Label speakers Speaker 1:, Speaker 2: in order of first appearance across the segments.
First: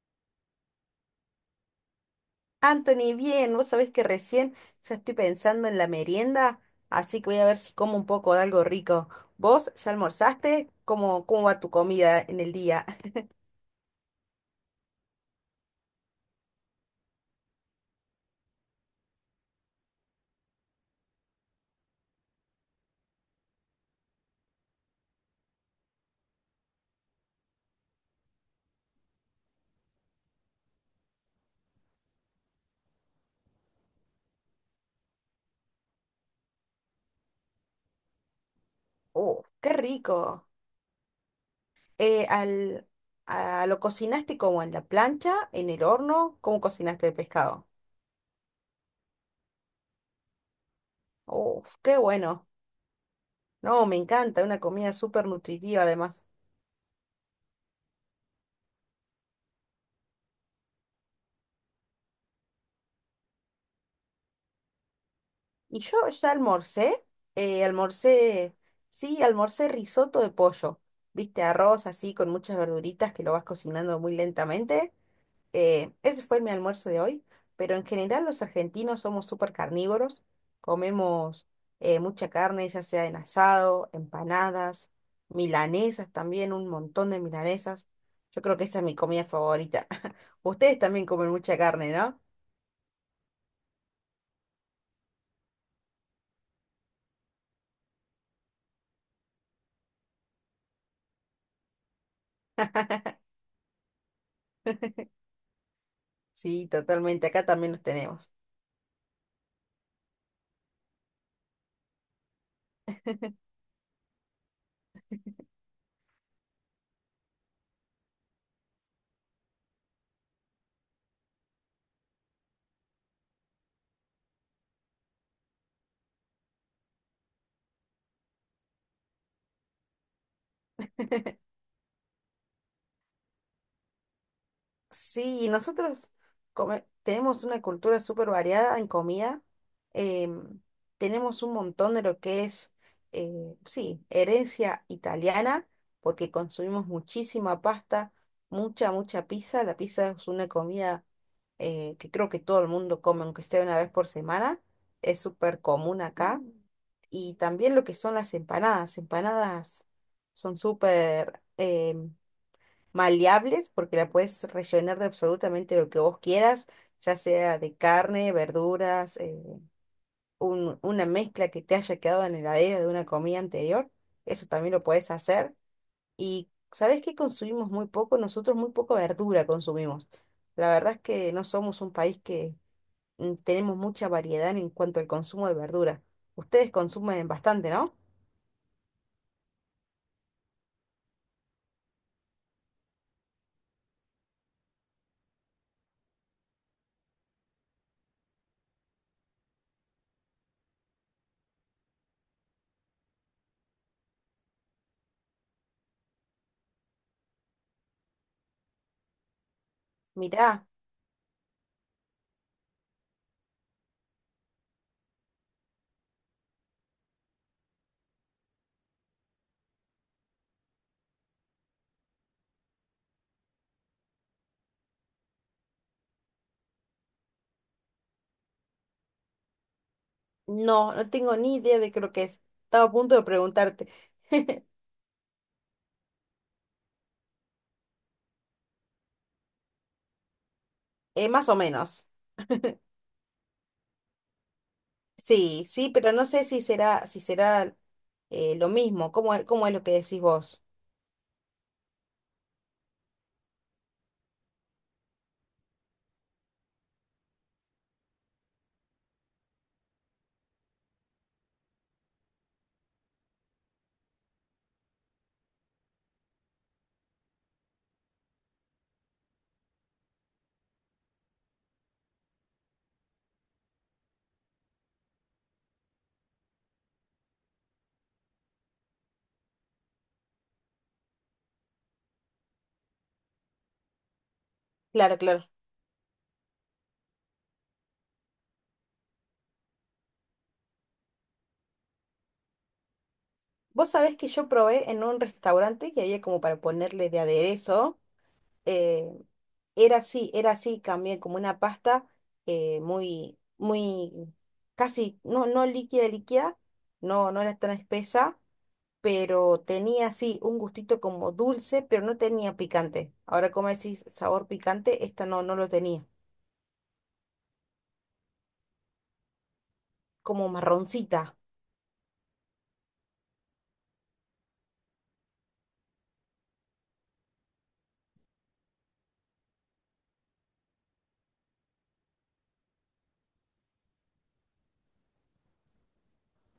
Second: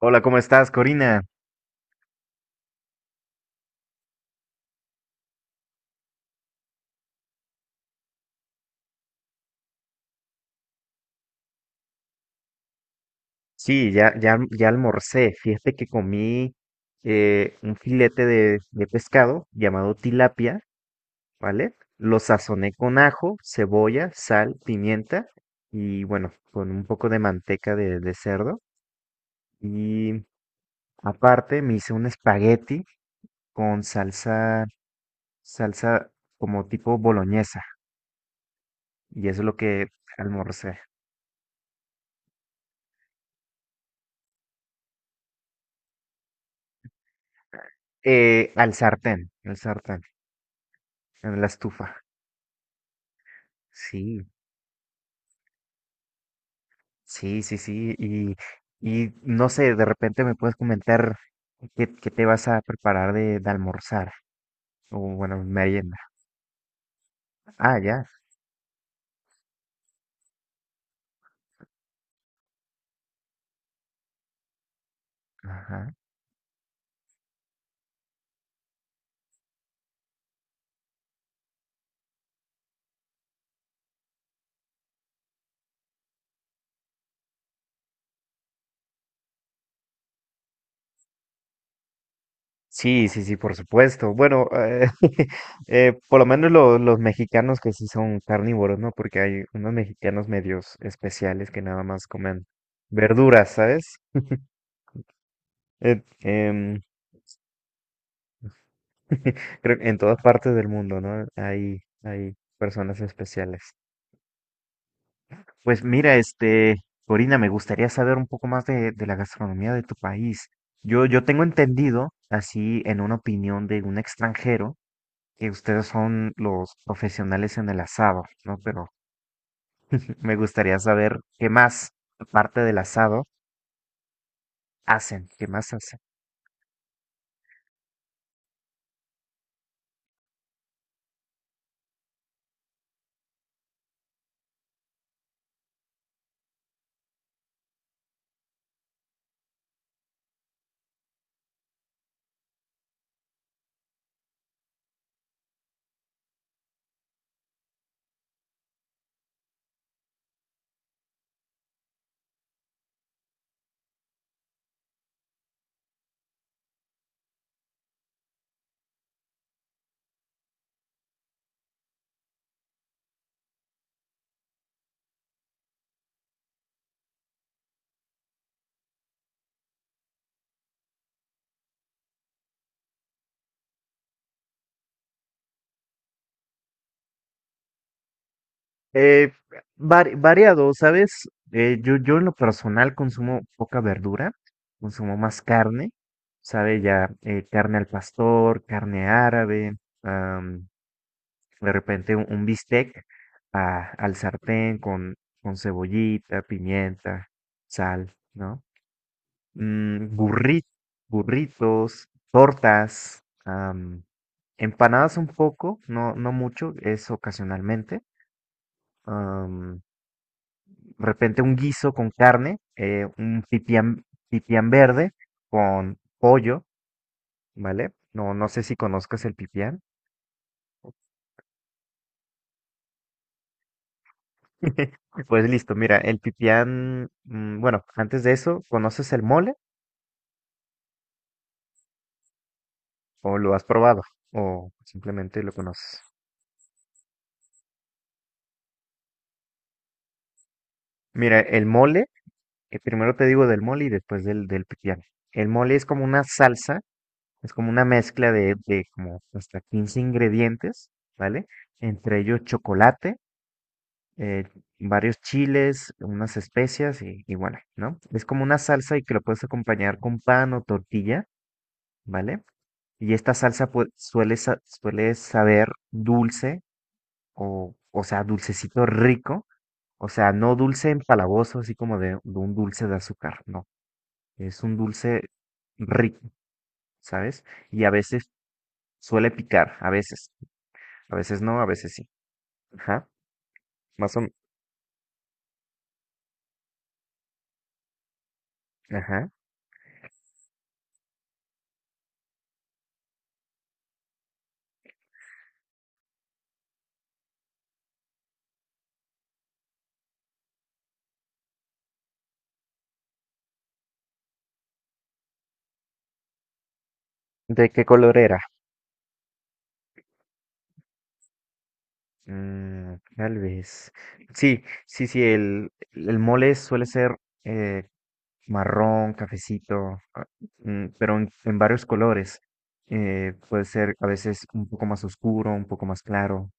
Speaker 1: Hola, ¿cómo estás, Corina?
Speaker 2: Anthony, bien, vos sabés que recién ya estoy pensando en la merienda, así que voy a ver si como un poco de algo rico. ¿Vos ya almorzaste? ¿Cómo va tu comida en el día?
Speaker 1: Sí, ya almorcé. Fíjate que comí un filete de pescado llamado tilapia, ¿vale? Lo sazoné con ajo, cebolla, sal, pimienta y bueno, con un poco de manteca de cerdo. Y aparte me hice un espagueti con salsa como tipo boloñesa. Y eso
Speaker 2: Oh,
Speaker 1: es lo
Speaker 2: qué
Speaker 1: que
Speaker 2: rico.
Speaker 1: almorcé.
Speaker 2: Eh, al, ¿Lo cocinaste como en la plancha, en el horno? ¿Cómo cocinaste el pescado?
Speaker 1: Al sartén, al sartén, en la
Speaker 2: Oh,
Speaker 1: estufa.
Speaker 2: qué bueno. No, me
Speaker 1: Sí.
Speaker 2: encanta, una comida súper nutritiva además.
Speaker 1: Sí, sí, sí, y no sé, de repente me puedes comentar qué te vas a preparar de almorzar, o bueno,
Speaker 2: Y yo
Speaker 1: merienda.
Speaker 2: ya almorcé, eh,
Speaker 1: Ah, ya,
Speaker 2: almorcé, sí, almorcé risotto de pollo, viste, arroz así con muchas verduritas que lo vas cocinando muy lentamente.
Speaker 1: ajá.
Speaker 2: Ese fue mi almuerzo de hoy, pero en general los argentinos somos súper carnívoros, comemos mucha carne, ya sea en asado, empanadas, milanesas también, un montón de milanesas. Yo creo que esa es mi comida favorita. Ustedes también comen mucha carne, ¿no?
Speaker 1: Sí, sí, sí, por supuesto. Bueno, por lo menos los mexicanos que sí son carnívoros, ¿no? Porque hay unos mexicanos medios especiales que nada más comen verduras, ¿sabes? Eh,
Speaker 2: Sí,
Speaker 1: em,
Speaker 2: totalmente, acá también los tenemos.
Speaker 1: creo que en todas partes del mundo, ¿no? Hay personas especiales. Pues mira, este, Corina, me gustaría saber un poco más de la gastronomía de tu país. Yo tengo entendido, así en una opinión de un extranjero, que ustedes son los profesionales en el asado, ¿no? Pero me gustaría saber qué más, aparte del asado, hacen,
Speaker 2: Sí,
Speaker 1: qué
Speaker 2: y
Speaker 1: más hacen.
Speaker 2: tenemos una cultura súper variada en comida. em, Tenemos un montón de lo que es, sí, herencia italiana, porque consumimos muchísima pasta, mucha, mucha pizza. La pizza es una comida que creo que todo el mundo come, aunque sea una vez por semana. Es súper común acá. Mm. Y también lo que son las empanadas. Empanadas son súper maleables porque la puedes rellenar de absolutamente lo que vos quieras, ya sea de carne, verduras, una mezcla que te haya quedado en la heladera de una comida anterior, eso también lo puedes hacer. Y ¿sabés qué consumimos muy poco? Nosotros muy poco verdura consumimos. La verdad es que no somos un país que mm, tenemos mucha variedad en cuanto al consumo de verdura. Ustedes consumen bastante, ¿no?
Speaker 1: Eh, Variado, ¿sabes? Yo en lo personal consumo poca verdura, consumo más carne, ¿sabe? Ya carne al pastor, carne árabe. De repente un bistec al sartén con cebollita, pimienta, sal, ¿no? Mm, burri-
Speaker 2: Mirá,
Speaker 1: Burritos, tortas, empanadas un poco, no, no mucho, es ocasionalmente. am, de repente un guiso con carne, un pipián, pipián verde con pollo, ¿vale? No, no sé si conozcas el pipián.
Speaker 2: no, no tengo ni idea de qué lo que es. Estaba a punto de preguntarte.
Speaker 1: Pues listo, mira, el pipián, mm, bueno, antes de eso, ¿conoces el mole
Speaker 2: Más o menos.
Speaker 1: o lo has probado o simplemente lo
Speaker 2: Sí, sí,
Speaker 1: conoces?
Speaker 2: pero no sé si será, si será lo mismo. Cómo es lo que decís vos?
Speaker 1: Mira, el mole, primero te digo del mole y después del pipián. El mole es como una salsa, es como una mezcla de como hasta 15 ingredientes, ¿vale? Entre ellos chocolate, eh, varios chiles, unas especias y bueno, ¿no? Es como una salsa y que lo puedes acompañar con pan o tortilla, ¿vale? Y esta salsa pues, suele saber dulce o sea, dulcecito rico. O sea, no dulce empalagoso, así como de un dulce de azúcar. No, es un
Speaker 2: Claro,
Speaker 1: dulce
Speaker 2: claro.
Speaker 1: rico, ¿sabes? Y a veces suele picar, a veces. A veces no, a veces sí. Ajá,
Speaker 2: Vos
Speaker 1: más
Speaker 2: sabés
Speaker 1: o
Speaker 2: que
Speaker 1: menos.
Speaker 2: yo probé en un restaurante que había como para ponerle de aderezo. eh,
Speaker 1: Ajá.
Speaker 2: Era así, era así también, como una pasta muy, casi, no, no líquida, líquida, no, no era tan espesa, pero tenía así un gustito como dulce, pero no tenía picante. Ahora, como decís, sabor picante, esta no, no lo tenía,
Speaker 1: ¿De qué color era?
Speaker 2: como marroncita.
Speaker 1: Mm, tal vez. Sí, sí, sí, el mole suele ser eh, marrón, cafecito, ah, mm, pero en varios colores. Puede ser a veces un poco más oscuro, un poco más claro,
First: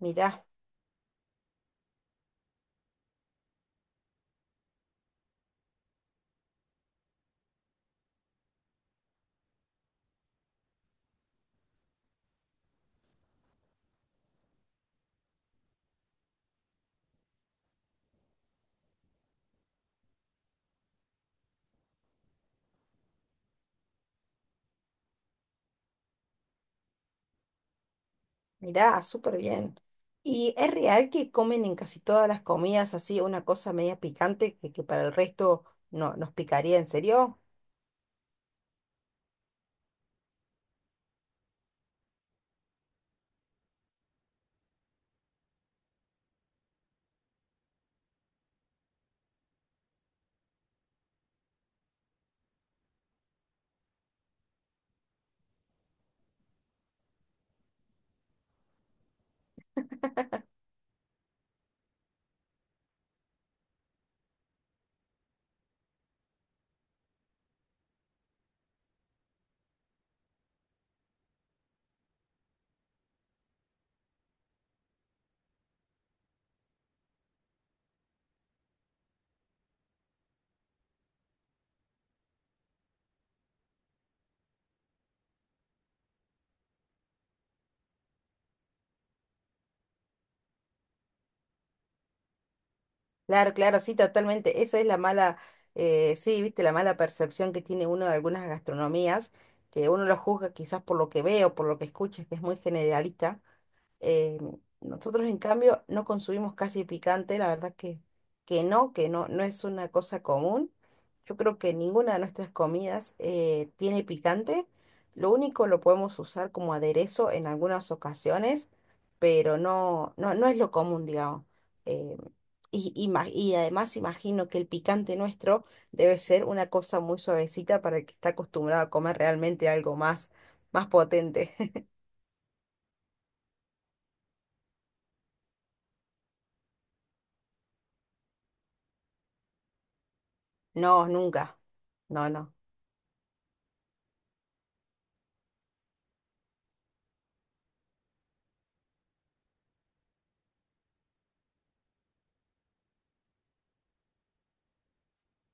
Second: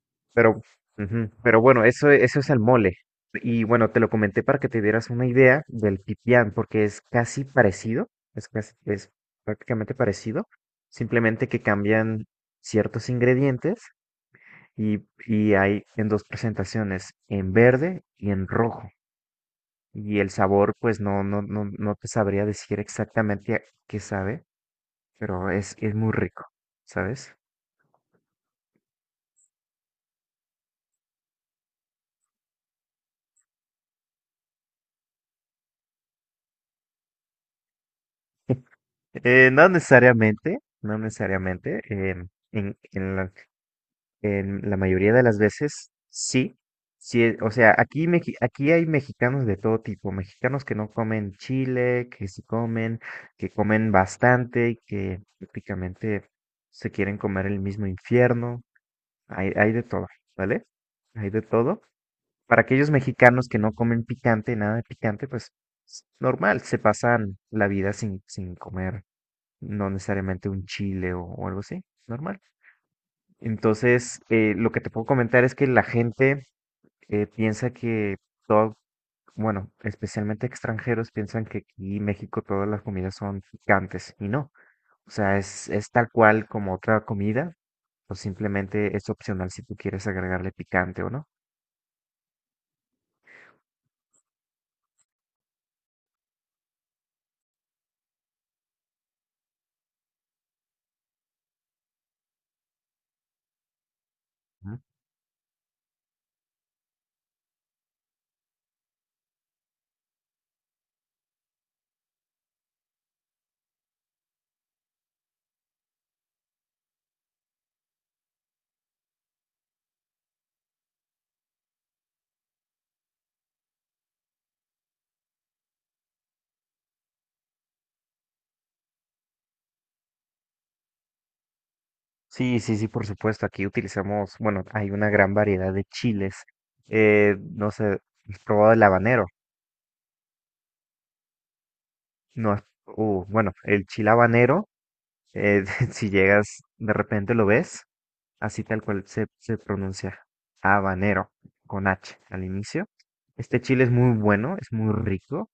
Speaker 2: Mirá,
Speaker 1: pero, ujú, pero bueno, eso es el mole. Y bueno, te lo comenté para que te dieras una idea del pipián, porque es casi parecido, es, es prácticamente parecido, simplemente que cambian ciertos ingredientes y, y hay en dos presentaciones, en verde y en rojo. Y el sabor, pues no, no, no, no te sabría decir exactamente a qué sabe, pero es muy rico, ¿sabes?
Speaker 2: mirá, súper bien. ¿Y es real que comen en casi todas las comidas así una cosa media picante que para el resto no nos picaría? ¿En serio?
Speaker 1: No necesariamente, no necesariamente. em, en, en la, en la mayoría de las veces, sí. Sí, o sea, aquí hay mexicanos de todo tipo, mexicanos que no comen chile, que sí comen, que comen bastante y que prácticamente se quieren comer el mismo infierno. Hay de todo, ¿vale? Hay de todo. Para aquellos mexicanos que no comen picante, nada de picante, pues es normal, se pasan la vida sin, sin comer, no necesariamente un chile o algo así, normal. Entonces, lo que te puedo comentar es que la gente piensa que todo, bueno, especialmente extranjeros piensan que aquí en México todas las comidas son picantes y no. O sea, es tal cual como otra comida, o simplemente es opcional si tú quieres agregarle picante o no.
Speaker 2: Claro, claro, sí, totalmente. Esa es la mala, Sí, viste, la mala percepción que tiene uno de algunas gastronomías, que uno lo juzga quizás por lo que ve o por lo que escucha, que es muy generalista. Eh, Nosotros, en cambio, no consumimos casi picante, la verdad que no, no es una cosa común. Yo creo que ninguna de nuestras comidas tiene picante. Lo único lo podemos usar como aderezo en algunas ocasiones, pero no, no, no es lo común, digamos. Eh, y además imagino que el picante nuestro debe ser una cosa muy suavecita para el que está acostumbrado a comer realmente algo más, más potente.
Speaker 1: Sí, sí, sí, por supuesto. Aquí utilizamos, bueno, hay una gran variedad de chiles. No sé, ¿has probado el habanero?
Speaker 2: No, nunca. No,
Speaker 1: No,
Speaker 2: no.
Speaker 1: bueno, el chile habanero, eh, si llegas, de repente lo ves, así tal cual se, se pronuncia, habanero, con H al inicio. Este chile es muy bueno, es muy rico.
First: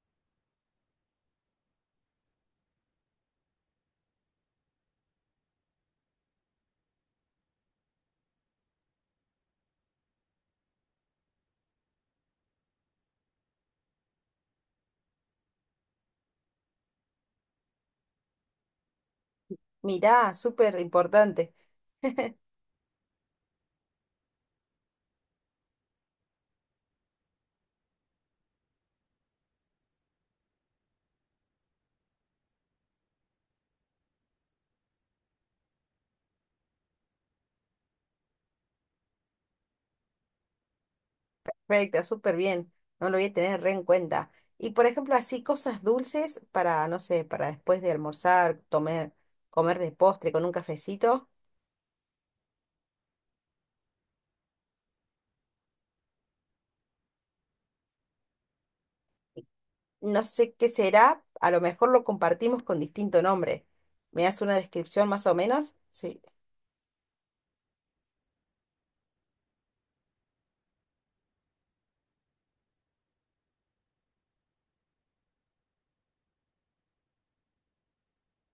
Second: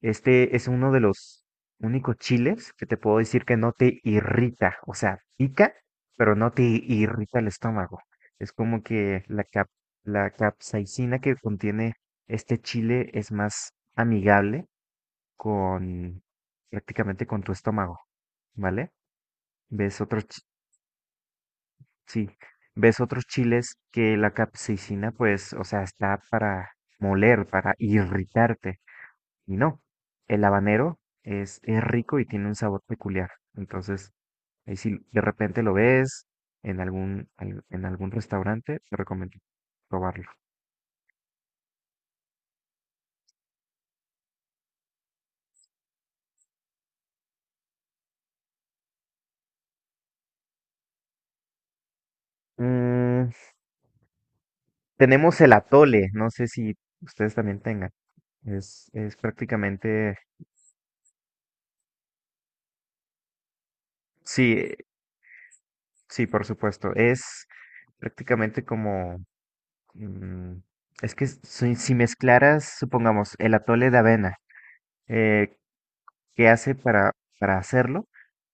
Speaker 1: Este es uno de los únicos chiles que te puedo decir que no te irrita, o sea, pica, pero no te irrita el estómago. Es como que la capsaicina que contiene este chile es más amigable con prácticamente con tu estómago, ¿vale? Ves otros,
Speaker 2: Mirá,
Speaker 1: chi-
Speaker 2: súper importante.
Speaker 1: sí, ves otros chiles que la capsaicina, pues, o sea, está para moler, para irritarte. Y no, el habanero es rico y tiene un sabor peculiar. Entonces, ahí si de repente lo ves en en algún restaurante, te recomiendo probarlo.
Speaker 2: Perfecto, súper bien. No lo voy a tener re en cuenta. Y por ejemplo, así cosas dulces para, no sé, para después de almorzar, comer, comer de postre con un cafecito.
Speaker 1: Mm, tenemos el atole, no sé si ustedes también tengan. Es prácticamente,
Speaker 2: No sé qué será, a lo mejor lo compartimos con distinto nombre. ¿Me das
Speaker 1: sí,
Speaker 2: una descripción más o menos? Sí.
Speaker 1: sí, por supuesto. Es prácticamente como, mm, es que si, si mezclaras, supongamos, el atole de avena, eh, ¿qué hace para hacerlo?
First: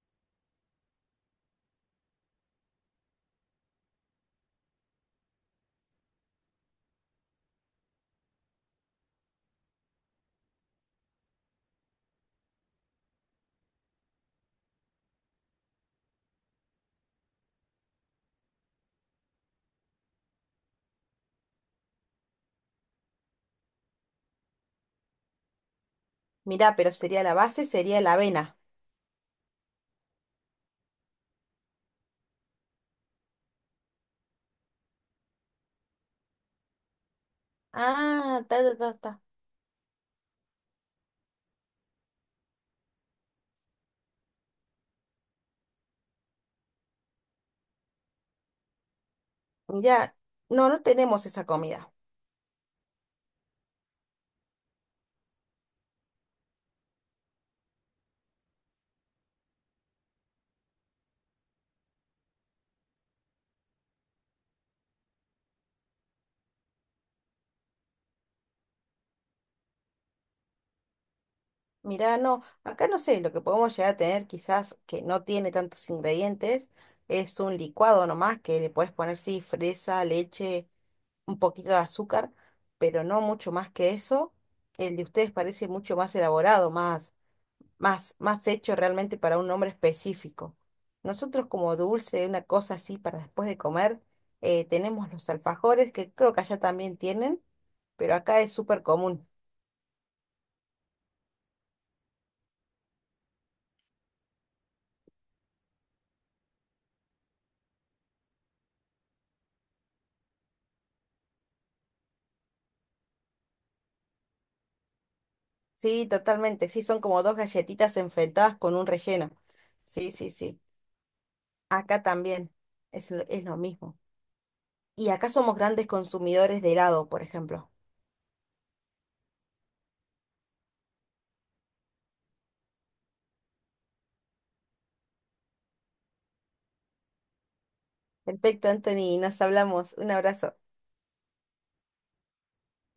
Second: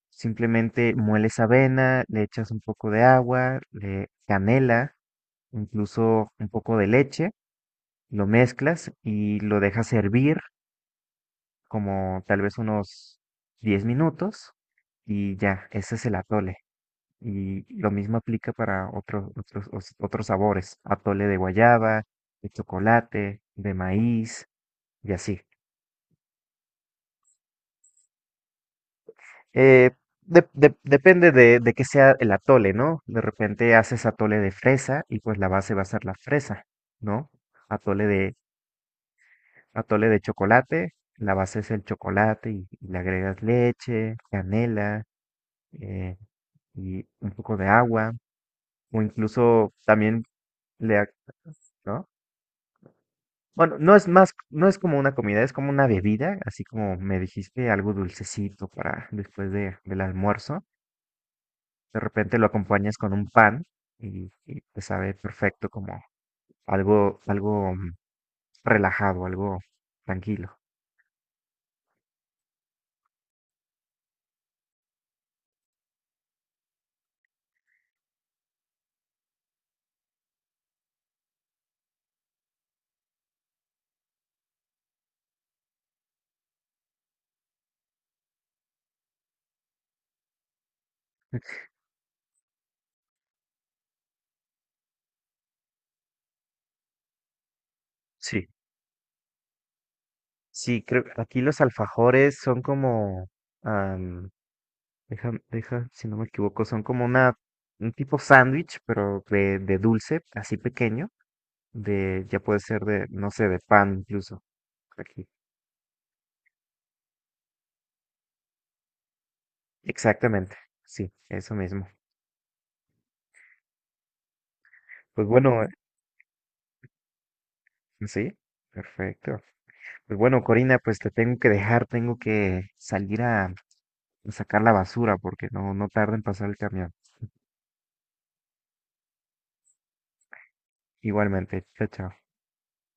Speaker 1: Simplemente mueles avena, le echas un poco de agua, le canela, incluso un poco de leche, lo mezclas y lo dejas hervir como tal vez unos 10 minutos y ya, ese es el atole. Y lo mismo aplica para otros sabores, atole de guayaba, de chocolate, de maíz y así.
Speaker 2: Mirá, pero sería la base, sería la avena.
Speaker 1: Eh, depende de qué sea el atole, ¿no? De repente haces atole de fresa y pues la base va a ser la fresa, ¿no? Atole de,
Speaker 2: Ah, ta, ta, ta, ta.
Speaker 1: atole de chocolate, la base es el chocolate y le agregas leche, canela eh, y un poco de agua o incluso
Speaker 2: Mirá,
Speaker 1: también
Speaker 2: no, no
Speaker 1: le, ag-
Speaker 2: tenemos esa comida.
Speaker 1: ¿no? Bueno, no es más, no es como una comida, es como una bebida, así como me dijiste, algo dulcecito para después de, del almuerzo. De repente lo acompañas con un pan y te sabe perfecto como algo, algo mm, relajado, algo tranquilo.
Speaker 2: Mirá, no, acá no sé, lo que podemos llegar a tener quizás que no tiene tantos ingredientes es un licuado nomás que le puedes poner, sí, fresa, leche, un poquito de azúcar, pero no mucho más que eso. El de ustedes parece mucho más elaborado, más, más, más hecho realmente para un nombre específico. Nosotros como dulce, una cosa así para después de comer, tenemos los alfajores que creo que allá también tienen, pero acá
Speaker 1: Sí,
Speaker 2: es súper común.
Speaker 1: sí, creo que aquí los alfajores son como, am, deja, deja, si no me equivoco, son como una, un tipo sándwich, pero de dulce, así pequeño, de, ya puede ser de, no sé, de pan incluso. Aquí.
Speaker 2: Sí, totalmente. Sí, son como dos galletitas enfrentadas con un relleno. Sí, sí,
Speaker 1: Exactamente,
Speaker 2: sí.
Speaker 1: sí, eso mismo.
Speaker 2: Acá también es lo mismo. Y
Speaker 1: Pues
Speaker 2: acá somos
Speaker 1: bueno,
Speaker 2: grandes consumidores de helado, por ejemplo.
Speaker 1: sí, perfecto. Pues bueno, Corina, pues te tengo que dejar, tengo que salir a sacar la basura porque no, no tarda en pasar el camión.
Speaker 2: Perfecto, Anthony. Nos hablamos. Un abrazo.
Speaker 1: Igualmente, chao, chao.